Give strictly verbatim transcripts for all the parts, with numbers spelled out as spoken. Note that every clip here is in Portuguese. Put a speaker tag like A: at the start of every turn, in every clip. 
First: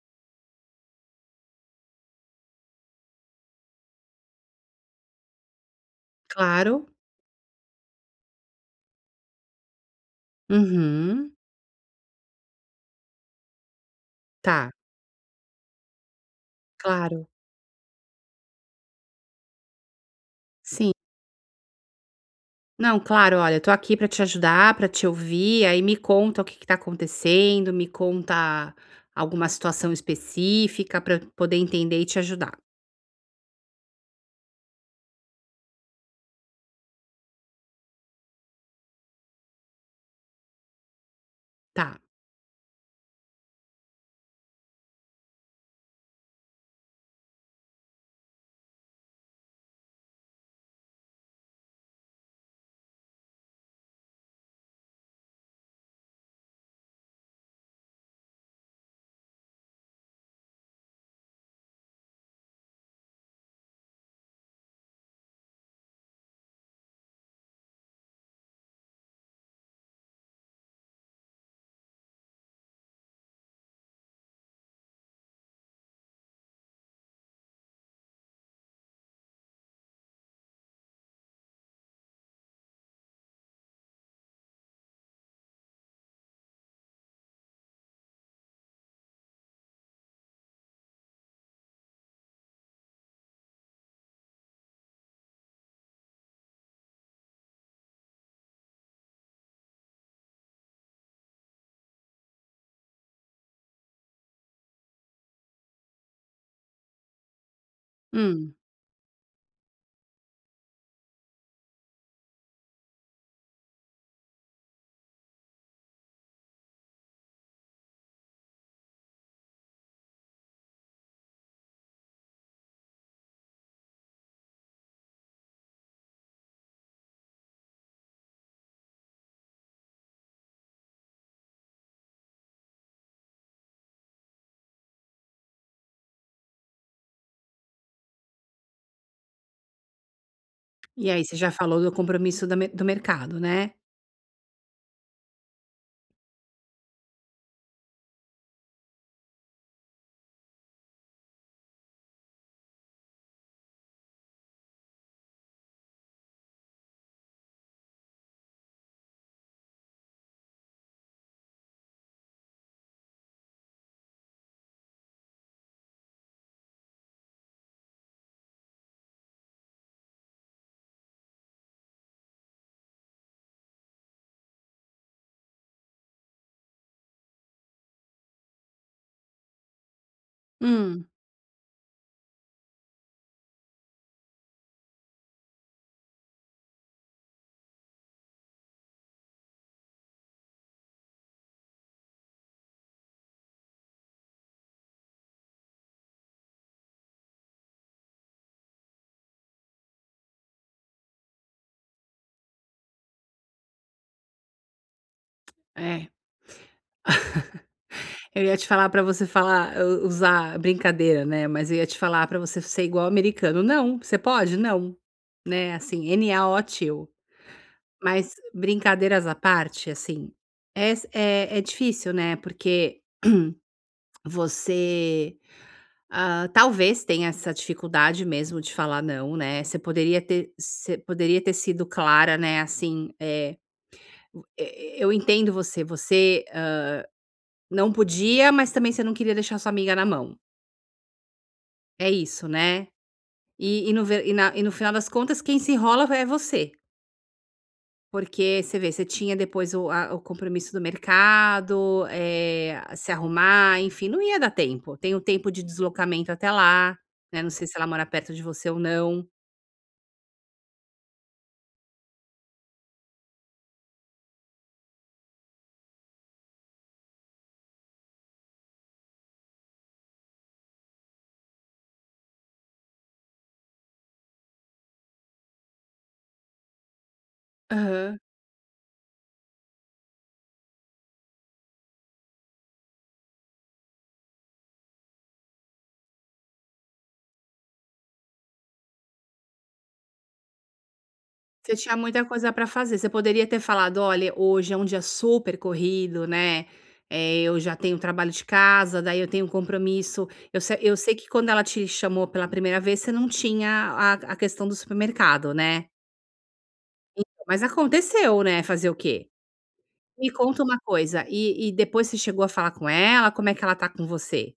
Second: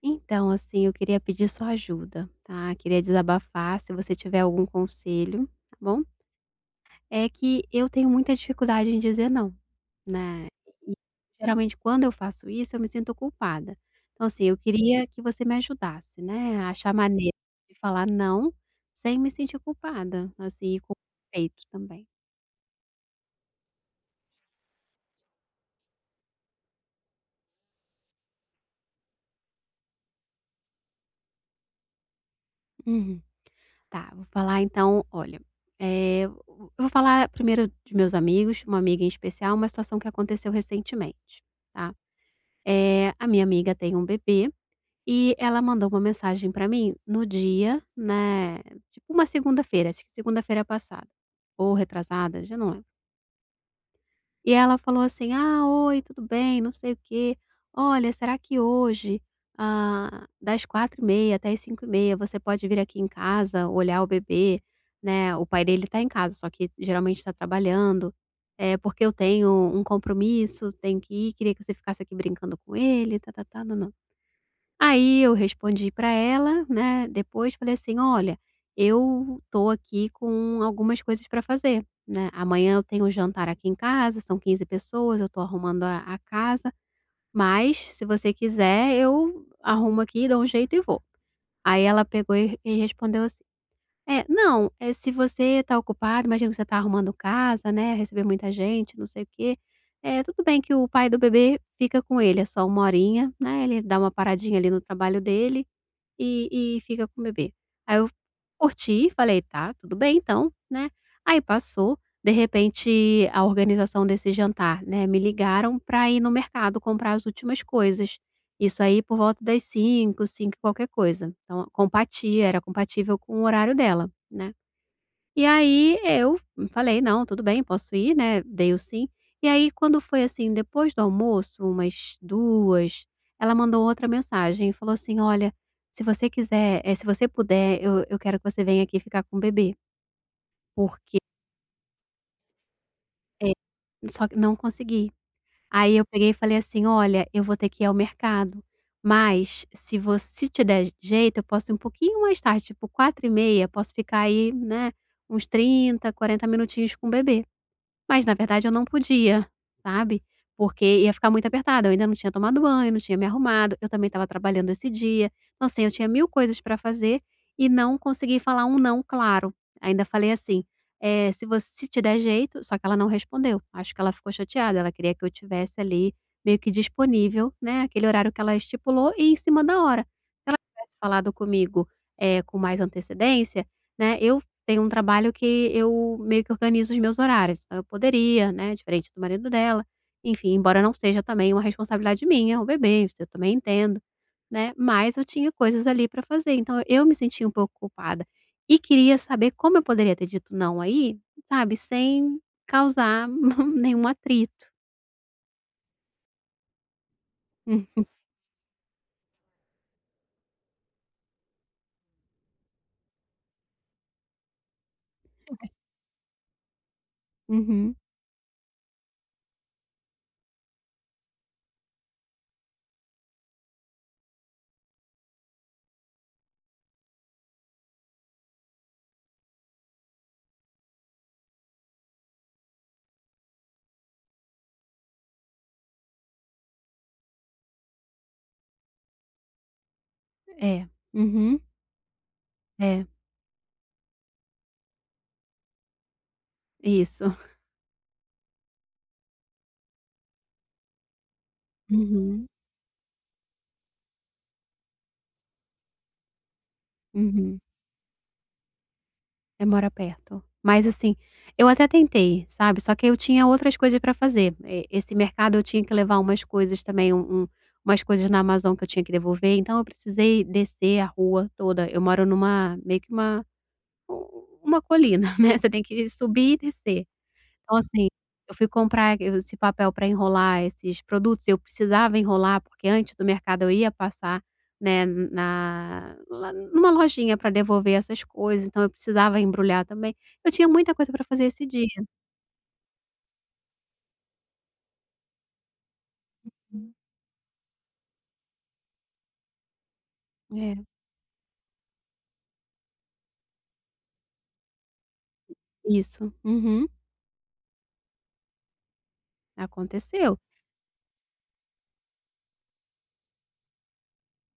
A: Então, assim, eu queria pedir sua ajuda, tá? Queria desabafar, se você tiver algum conselho, tá bom?
B: Claro.
A: É que eu tenho muita dificuldade em dizer não, né? E
B: Uhum.
A: geralmente quando eu faço isso, eu me sinto culpada. Então, assim, eu
B: Tá,
A: queria que você me ajudasse, né? A achar
B: claro.
A: maneira de falar não sem me sentir culpada, assim, e
B: Sim.
A: com respeito também.
B: Não, claro, olha, eu tô aqui pra te ajudar, pra te ouvir, aí me conta o que que tá acontecendo, me conta alguma situação específica pra eu poder entender e te ajudar.
A: Uhum. Tá, vou falar então, olha, é, eu vou falar primeiro de meus amigos, uma amiga em especial, uma situação que aconteceu recentemente, tá?
B: Tá.
A: Eh, a minha amiga tem um bebê e ela mandou uma mensagem pra mim no dia, né, tipo uma segunda-feira, acho que segunda-feira passada ou retrasada, já não lembro. E ela falou assim: "Ah, oi, tudo bem? Não sei o quê. Olha, será que hoje, ah, das quatro e meia até as cinco e meia você pode vir aqui em casa olhar o bebê, né?" O pai dele tá em casa, só que geralmente tá trabalhando. É porque eu tenho um compromisso, tenho que ir, queria que você ficasse aqui brincando com ele, tá-tá-tá, não. Aí eu respondi para ela, né, depois falei assim: "Olha, eu tô aqui com algumas coisas para fazer, né, amanhã eu tenho um jantar aqui em casa, são quinze pessoas, eu tô arrumando a a casa, mas se você quiser eu arrumo aqui, dou um jeito e vou". Aí ela pegou e e respondeu assim: "É, não, é se você tá ocupado, imagino que você tá arrumando casa, né, receber muita gente, não sei o quê, é tudo bem que o pai do bebê fica com ele, é só uma horinha, né, ele dá uma paradinha ali no trabalho dele, e e fica com o bebê. Aí eu
B: Hum.
A: curti, falei: "Tá, tudo bem então", né. Aí passou, de repente a organização desse jantar, né, me ligaram para ir no mercado comprar as últimas coisas. Isso aí por volta das cinco, cinco e qualquer coisa. Então, compatia era compatível com o horário dela, né. E aí eu falei: "Não, tudo bem, posso ir, né", dei o sim. E aí quando foi, assim, depois do almoço, umas duas, ela mandou outra mensagem e falou assim: "Olha, se você quiser, eh, se você puder, eu eu quero que você venha aqui ficar com o bebê,
B: E
A: porque"
B: aí, você já falou do compromisso da me do mercado,
A: é,
B: né?
A: só que não consegui. Aí eu peguei e falei assim: "Olha, eu vou ter que ir ao mercado, mas se você se te der jeito, eu posso ir um pouquinho mais tarde, tipo quatro e meia posso ficar aí, né, uns trinta, quarenta minutinhos com o bebê". Mas na verdade eu não podia, sabe, porque ia ficar muito apertada, eu ainda não tinha tomado banho, não tinha me arrumado, eu também estava trabalhando esse dia, então assim, eu tinha mil coisas para fazer e não consegui falar um "não" claro. Ainda falei assim, eh, "Se você se te der jeito", só que ela não respondeu, acho que ela ficou chateada, ela queria que eu tivesse ali meio que disponível, né, aquele horário que ela estipulou e em cima da hora. Se ela tivesse
B: Hum.
A: falado comigo, eh, com mais antecedência, né, eu tem um trabalho que eu meio que organizo os meus horários. Então eu poderia, né, diferente do marido dela, enfim, embora não seja também uma responsabilidade minha, o bebê, isso eu também entendo, né? Mas eu tinha coisas ali para fazer, então eu me sentia um pouco culpada e queria saber como eu poderia ter dito não aí, sabe, sem causar nenhum atrito.
B: É.
A: Hum,
B: Eu ia te falar pra você falar u usar brincadeira, né, mas eu ia te falar pra você ser igual americano. "Não, você pode? Não", né, assim, n a o.
A: uhum,
B: Mas brincadeiras à parte, assim, é é é difícil, né, porque você, ah, talvez tenha essa dificuldade mesmo de falar não, né, você poderia ter você poderia ter sido clara, né, assim, eh, o eu entendo você, você, hã, não podia, mas também você não queria deixar sua amiga na mão.
A: é, uhum,
B: É isso, né.
A: é,
B: E e no ver e na e no final das contas quem se enrola é você.
A: isso.
B: Porque você vê, você tinha depois o a o compromisso do mercado,
A: Uhum,
B: eh, se arrumar, enfim, não ia dar tempo. Tem o tempo de deslocamento até lá, né, não
A: uhum.
B: sei se ela mora perto de você ou não.
A: É, mora perto. Mas assim, eu até tentei, sabe, só que eu tinha outras coisas pra fazer. E esse mercado eu tinha que levar umas coisas também, um um umas coisas na Amazon que eu tinha que devolver, então eu precisei descer a rua toda. Eu moro numa meio que uma u uma colina, né, você tem que subir e descer. Então, assim,
B: Aham.
A: eu fui comprar esse papel para enrolar esses produtos, eu precisava enrolar, porque antes do mercado eu ia passar, né, na lá numa lojinha para devolver essas coisas, então eu precisava embrulhar também. Eu tinha muita coisa para fazer esse
B: Você
A: dia.
B: tinha muita coisa para fazer, você poderia ter falado: "Olha, hoje é um dia super corrido, né, eh, eu já tenho trabalho de casa, daí eu tenho um compromisso". Eu
A: É,
B: se Eu sei que quando ela te chamou pela primeira vez, você não tinha a a questão do supermercado, né.
A: isso. Uhum,
B: Mas aconteceu, né, fazer o quê? Me
A: aconteceu.
B: conta uma coisa, e e depois você chegou a falar com ela? Como é que ela tá com você?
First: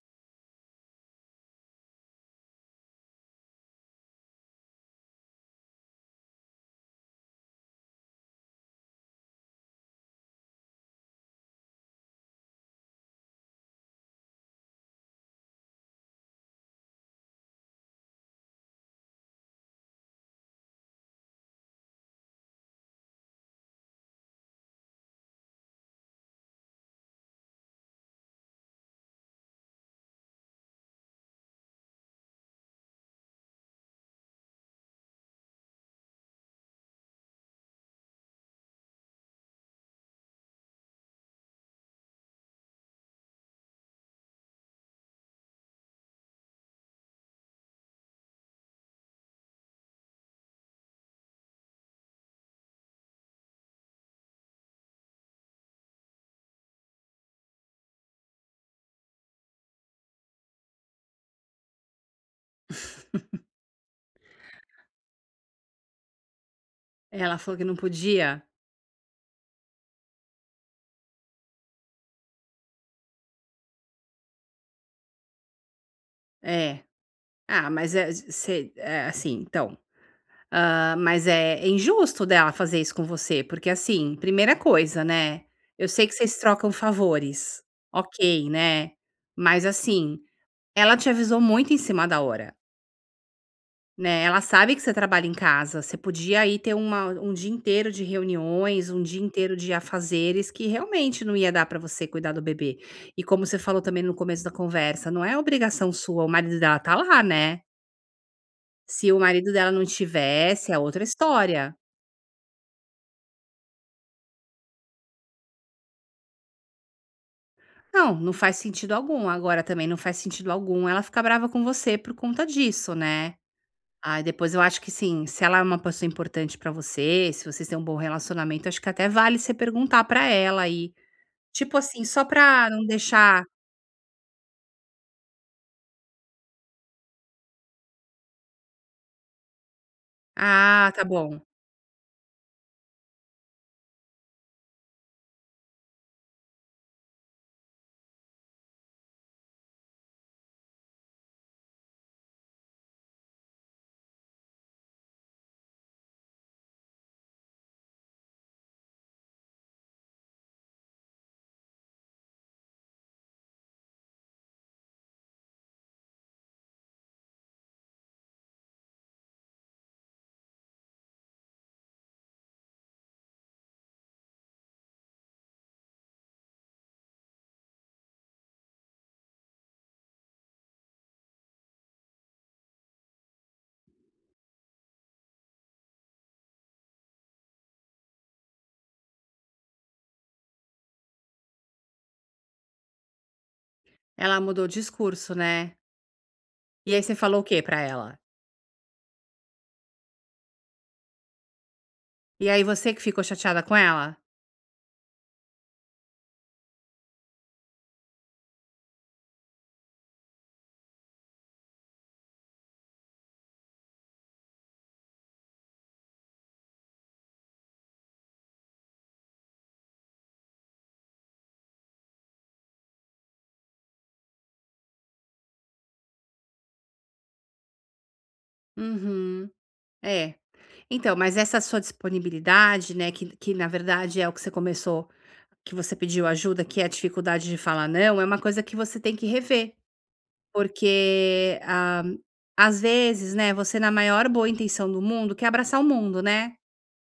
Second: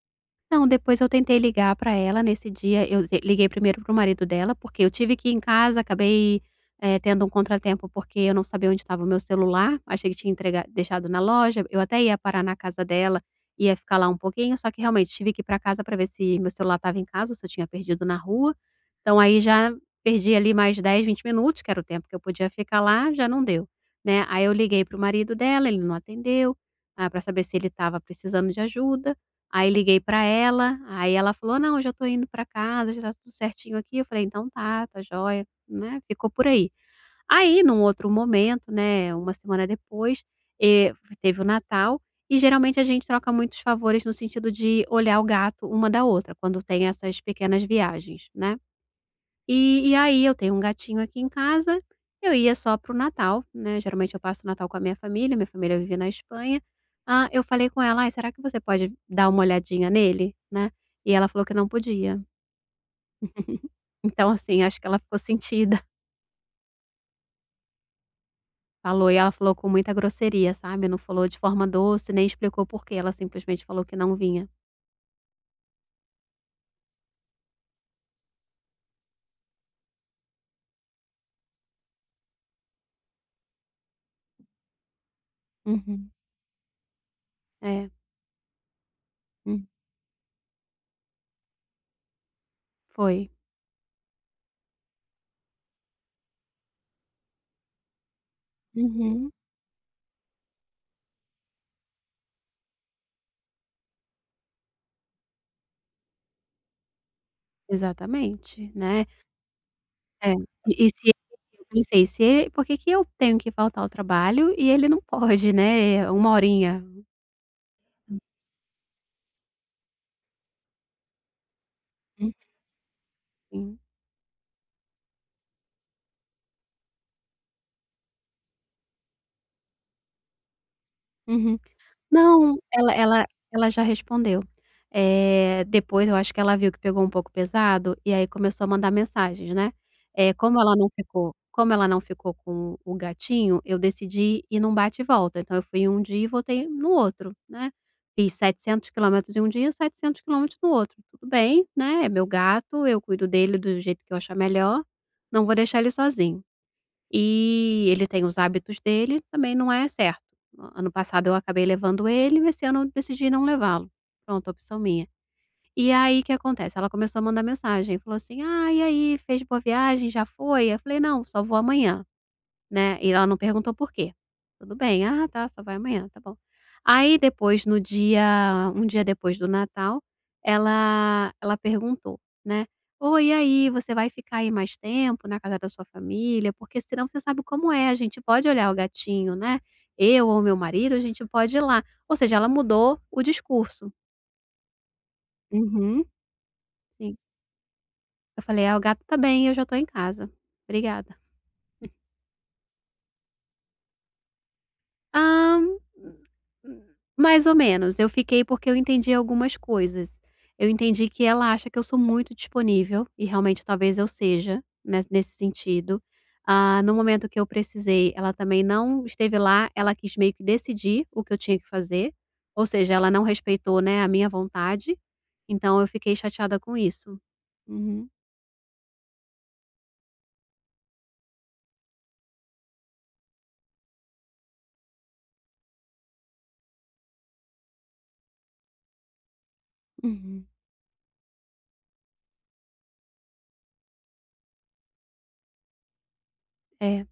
A: Não, depois eu tentei ligar para ela nesse dia, eu ze liguei primeiro pro marido dela, porque eu tive que ir em casa, acabei, eh, tendo um contratempo, porque eu não sabia onde estava o meu celular, achei que tinha entrega deixado na loja, eu até ia parar na casa dela, ia ficar lá um pouquinho, só que realmente tive que ir para casa para ver se meu celular estava em casa ou se eu tinha perdido na rua. Então aí já perdi ali mais dez, vinte minutos, que era o tempo que eu podia ficar lá, já não deu, né. Aí eu liguei pro marido dela, ele não atendeu, para saber se ele estava precisando de ajuda. Aí liguei pra ela, aí ela falou: "Não, eu já tô indo pra casa, já tá tudo certinho aqui". Eu falei: "Então tá, tá jóia", né, ficou por aí. Aí num outro momento, né, uma semana depois, eh, teve o Natal e geralmente a gente troca muitos favores no sentido de olhar o gato uma da outra, quando tem essas pequenas viagens, né. E e aí eu tenho um gatinho aqui em casa, eu ia só pro Natal, né, geralmente eu passo o Natal com a minha família, minha família vive na Espanha. Ah, eu falei com ela: "Ai, será que você pode dar uma olhadinha nele?", né, e ela falou que não podia. Então, assim, acho que ela ficou sentida,
B: Ela falou que não podia?
A: falou e ela falou com muita grosseria, sabe, não falou de forma doce, nem explicou por quê. Ela simplesmente falou que não vinha.
B: É. Ah, mas é você é, assim, então, hã, mas é é injusto dela fazer isso com você, porque, assim, primeira coisa, né, eu sei
A: Uhum.
B: que vocês trocam favores,
A: É.
B: ok, né, mas,
A: Hum.
B: assim, ela te avisou muito em cima da hora.
A: Foi.
B: Né, ela sabe que você trabalha em casa, você podia aí ter uma um dia inteiro de reuniões, um dia
A: Uhum.
B: inteiro de afazeres que realmente não ia dar para você cuidar do bebê. E como você falou também no começo da conversa, não é obrigação sua, o marido dela tá lá, né.
A: Exatamente, né.
B: Se o marido dela não
A: É,
B: tivesse, é
A: e e
B: outra
A: se eu
B: história.
A: pensei: "Se ele, por que que eu tenho que faltar ao trabalho e ele não pode, né, uma horinha?"
B: Não, não faz sentido algum. Agora também não faz sentido algum ela ficar brava com você por conta disso, né.
A: Enfim.
B: Ah, depois eu acho que sim, se ela é uma pessoa importante pra você, se vocês têm um bom relacionamento, acho que até vale você perguntar pra ela aí.
A: Uhum.
B: Tipo assim, só
A: Não,
B: pra não
A: ela ela
B: deixar.
A: ela já respondeu. Eh, depois eu acho que ela viu que pegou um pouco pesado, e aí começou a mandar mensagens, né. Eh, como ela não
B: Ah, tá
A: ficou
B: bom.
A: como ela não ficou com o gatinho, eu decidi ir num bate e volta, então eu fui em um dia e voltei no outro, né. Fiz setecentos quilômetros em um dia, setecentos quilômetros no outro. Tudo bem, né, é meu gato, eu cuido dele do jeito que eu achar melhor, não vou deixar ele sozinho. E ele tem os hábitos dele, também não é certo. Ano passado eu acabei levando ele, esse ano eu decidi não levá-lo. Pronto, opção minha. E aí o que acontece? Ela começou a mandar mensagem, falou assim: "Ah, e aí, fez boa viagem? Já foi?" Eu falei: "Não, só vou amanhã." Né, e ela não perguntou por quê. Tudo bem, "Ah, tá, só vai amanhã, tá bom". Aí depois no dia, um dia depois do Natal, ela ela perguntou, né: "Oi, e aí, você vai ficar aí mais tempo na casa da sua família? Porque senão você sabe como é, a gente pode olhar o gatinho, né, eu ou meu marido, a gente pode ir lá". Ou seja, ela mudou o discurso.
B: Ela mudou o discurso, né.
A: Uhum.
B: E aí você
A: Sim.
B: falou o quê pra ela?
A: Eu falei: "Ah, o gato tá bem, eu já tô em casa. Obrigada".
B: E aí você que ficou chateada com ela?
A: Ah, mais ou menos. Eu fiquei porque eu entendi algumas coisas. Eu entendi que ela acha que eu sou muito disponível, e realmente talvez eu seja, né, nesse sentido. Ah, no momento que eu precisei, ela também não esteve lá, ela quis meio que decidir o que eu tinha que fazer, ou seja, ela não respeitou, né, a minha vontade, então eu fiquei chateada com isso. Uhum,
B: Uhum, é. Então, mas essa sua disponibilidade, né, que que na verdade é o que você começou, que você pediu ajuda, que é a dificuldade de falar não, é uma coisa que você tem que rever,
A: uhum.
B: porque, ah, às vezes, né, você na maior boa intenção do mundo quer abraçar o mundo, né.
A: É,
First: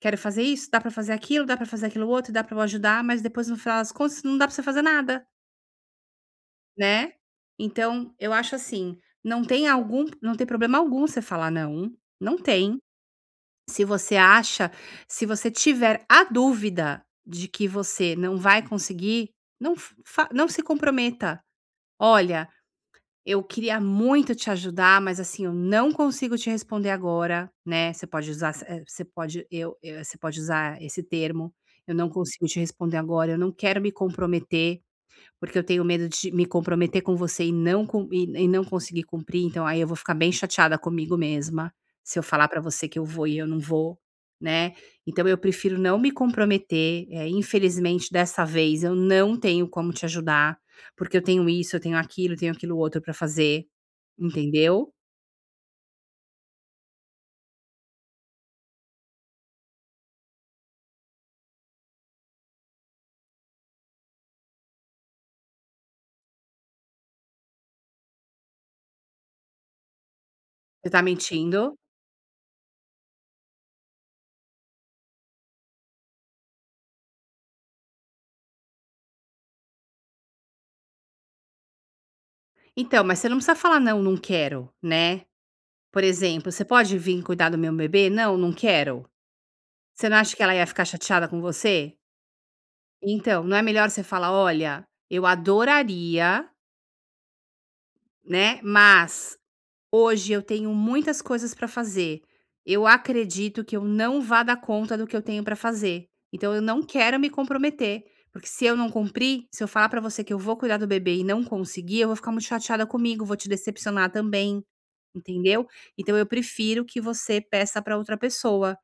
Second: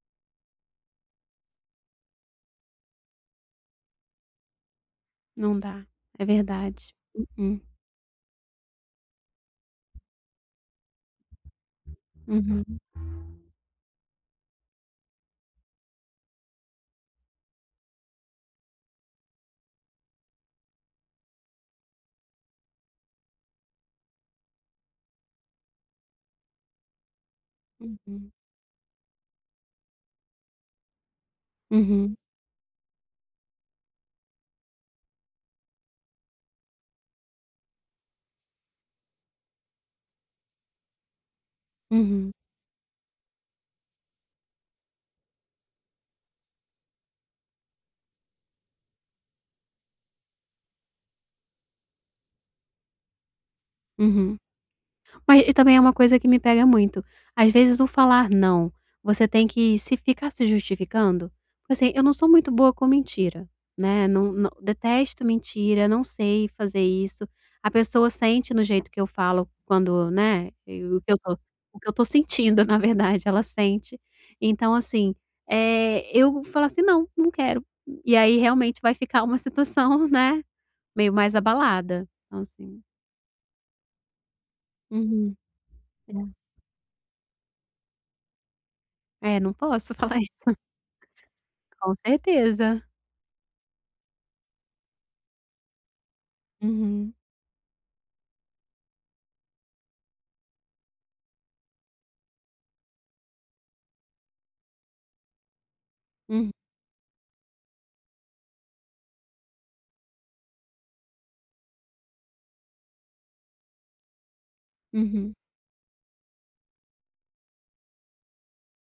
B: Quero fazer isso, dá pra fazer aquilo, dá pra fazer aquilo outro, dá pra eu ajudar, mas depois no final das contas não dá pra você fazer nada,
A: não dá, é verdade.
B: né.
A: Uhum,
B: Então eu acho assim, não tem algum não tem problema algum você falar não, não
A: uhum,
B: tem. Se você acha Se você tiver a dúvida de que você não vai conseguir, não fa não se comprometa. Olha, eu queria muito te ajudar, mas assim, eu não consigo te responder agora, né? Você pode
A: uhum,
B: usar, essa- eh, você pode, eu, eu- você pode usar esse termo. Eu não
A: uhum,
B: consigo te responder agora, eu não quero me comprometer. Porque eu tenho medo de me comprometer com você e não cum e e não conseguir cumprir, então aí eu vou ficar bem chateada comigo mesma, se eu
A: uhum.
B: falar pra você que eu vou e eu não vou, né. Então eu prefiro não me comprometer, eh, infelizmente dessa vez eu não tenho como te ajudar, porque eu tenho isso, eu tenho aquilo, eu tenho aquilo outro pra fazer,
A: Uhum.
B: entendeu.
A: Mas e também é uma coisa que me pega muito. Às vezes o falar não, você tem que se ficar se justificando, porque, assim, eu não sou muito boa com mentira, né, não não detesto mentira, não sei fazer isso. A pessoa sente no jeito que eu falo quando, né,
B: Você
A: eu- o
B: tá
A: que eu tô
B: mentindo.
A: o que eu tô sentindo na verdade, ela sente. Então assim, eh, eu falo assim: "Não, não quero". E aí realmente vai ficar uma situação, né, meio mais abalada. Então assim
B: Então, mas você não precisa falar: "Não, não quero", né.
A: uhum.
B: Por exemplo: "Você pode vir cuidar do meu bebê?". "Não, não quero".
A: É, não posso
B: Você
A: falar
B: não acha que
A: isso.
B: ela ia ficar chateada com
A: Com
B: você?
A: certeza.
B: Então, não é melhor você falar: "Olha, eu adoraria,
A: Uhum.
B: né, mas hoje eu tenho muitas coisas para fazer. Eu acredito que eu não vá dar conta do que eu tenho para fazer,
A: Uhum,
B: então eu não quero me comprometer, porque se eu não cumprir, se eu falar para você que eu vou cuidar do bebê e não conseguir, eu vou ficar muito chateada comigo, vou te decepcionar também",
A: uhum.
B: entendeu? Então eu prefiro que você peça para outra pessoa.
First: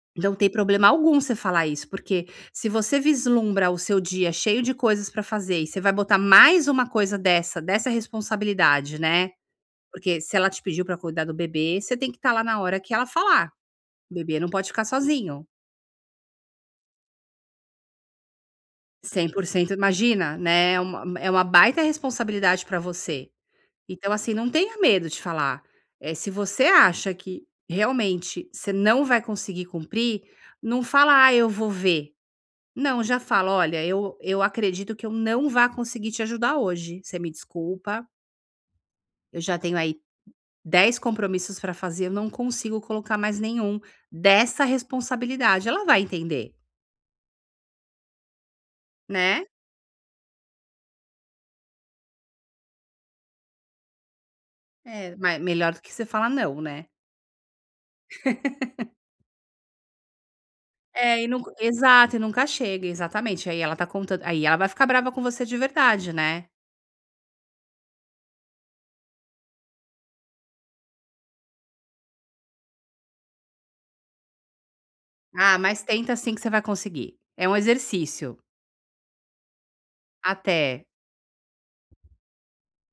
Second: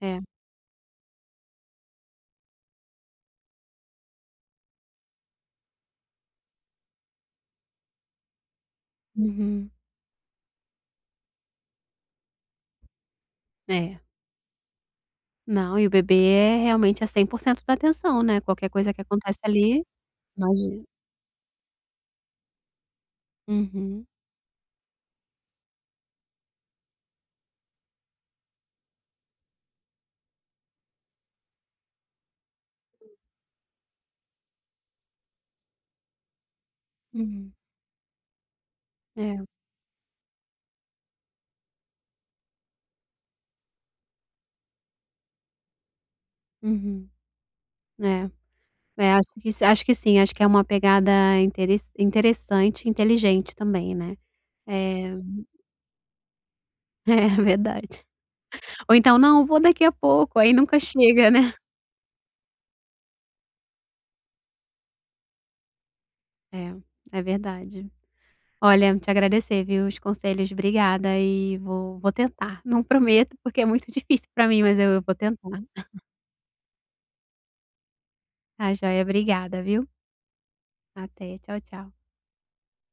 A: É.
B: Não tem problema algum você falar isso, porque se você vislumbra o seu dia cheio de coisas para fazer e você vai botar mais uma coisa dessa, dessa responsabilidade, né,
A: Uhum.
B: porque se ela te pediu para cuidar do bebê, você tem que estar lá na hora que ela falar,
A: É.
B: o bebê não pode ficar sozinho,
A: Não, e o bebê é realmente é cem por cento da atenção, né, qualquer coisa que
B: cem
A: acontece
B: por cento.
A: ali,
B: Imagina, né, é
A: imagina.
B: uma é uma baita responsabilidade para você.
A: Uhum,
B: Então, assim, não tenha medo de falar, eh, se você acha que realmente você não vai conseguir cumprir, não fala: "Ah, eu vou ver". Não, já falo: "Olha, eu eu acredito que eu não vá conseguir te ajudar hoje. Você me
A: uhum.
B: desculpa, eu
A: É,
B: já tenho aí dez compromissos para fazer, eu não consigo colocar mais nenhum dessa responsabilidade". Ela vai entender,
A: uhum. É. É, acho
B: né.
A: que s acho que sim, acho que é uma pegada interes interessante, inteligente também, né.
B: É,
A: É,
B: mas melhor do que você falar não, né.
A: é verdade. Ou então: "Não, vou daqui a pouco", aí nunca
B: É, e
A: chega,
B: nunca
A: né.
B: exato, e nunca chega, exatamente. Aí ela tá contando, aí ela vai ficar brava com você de verdade, né.
A: É, é verdade. Olha, te agradecer, viu, os conselhos. Obrigada e vou vou tentar. Não prometo, porque é muito difícil pra mim, mas eu eu vou
B: "Ah,
A: tentar.
B: mas tenta assim que você vai conseguir". É um exercício.
A: Tá joia, obrigada, viu.
B: Até.
A: Até. Tchau, tchau.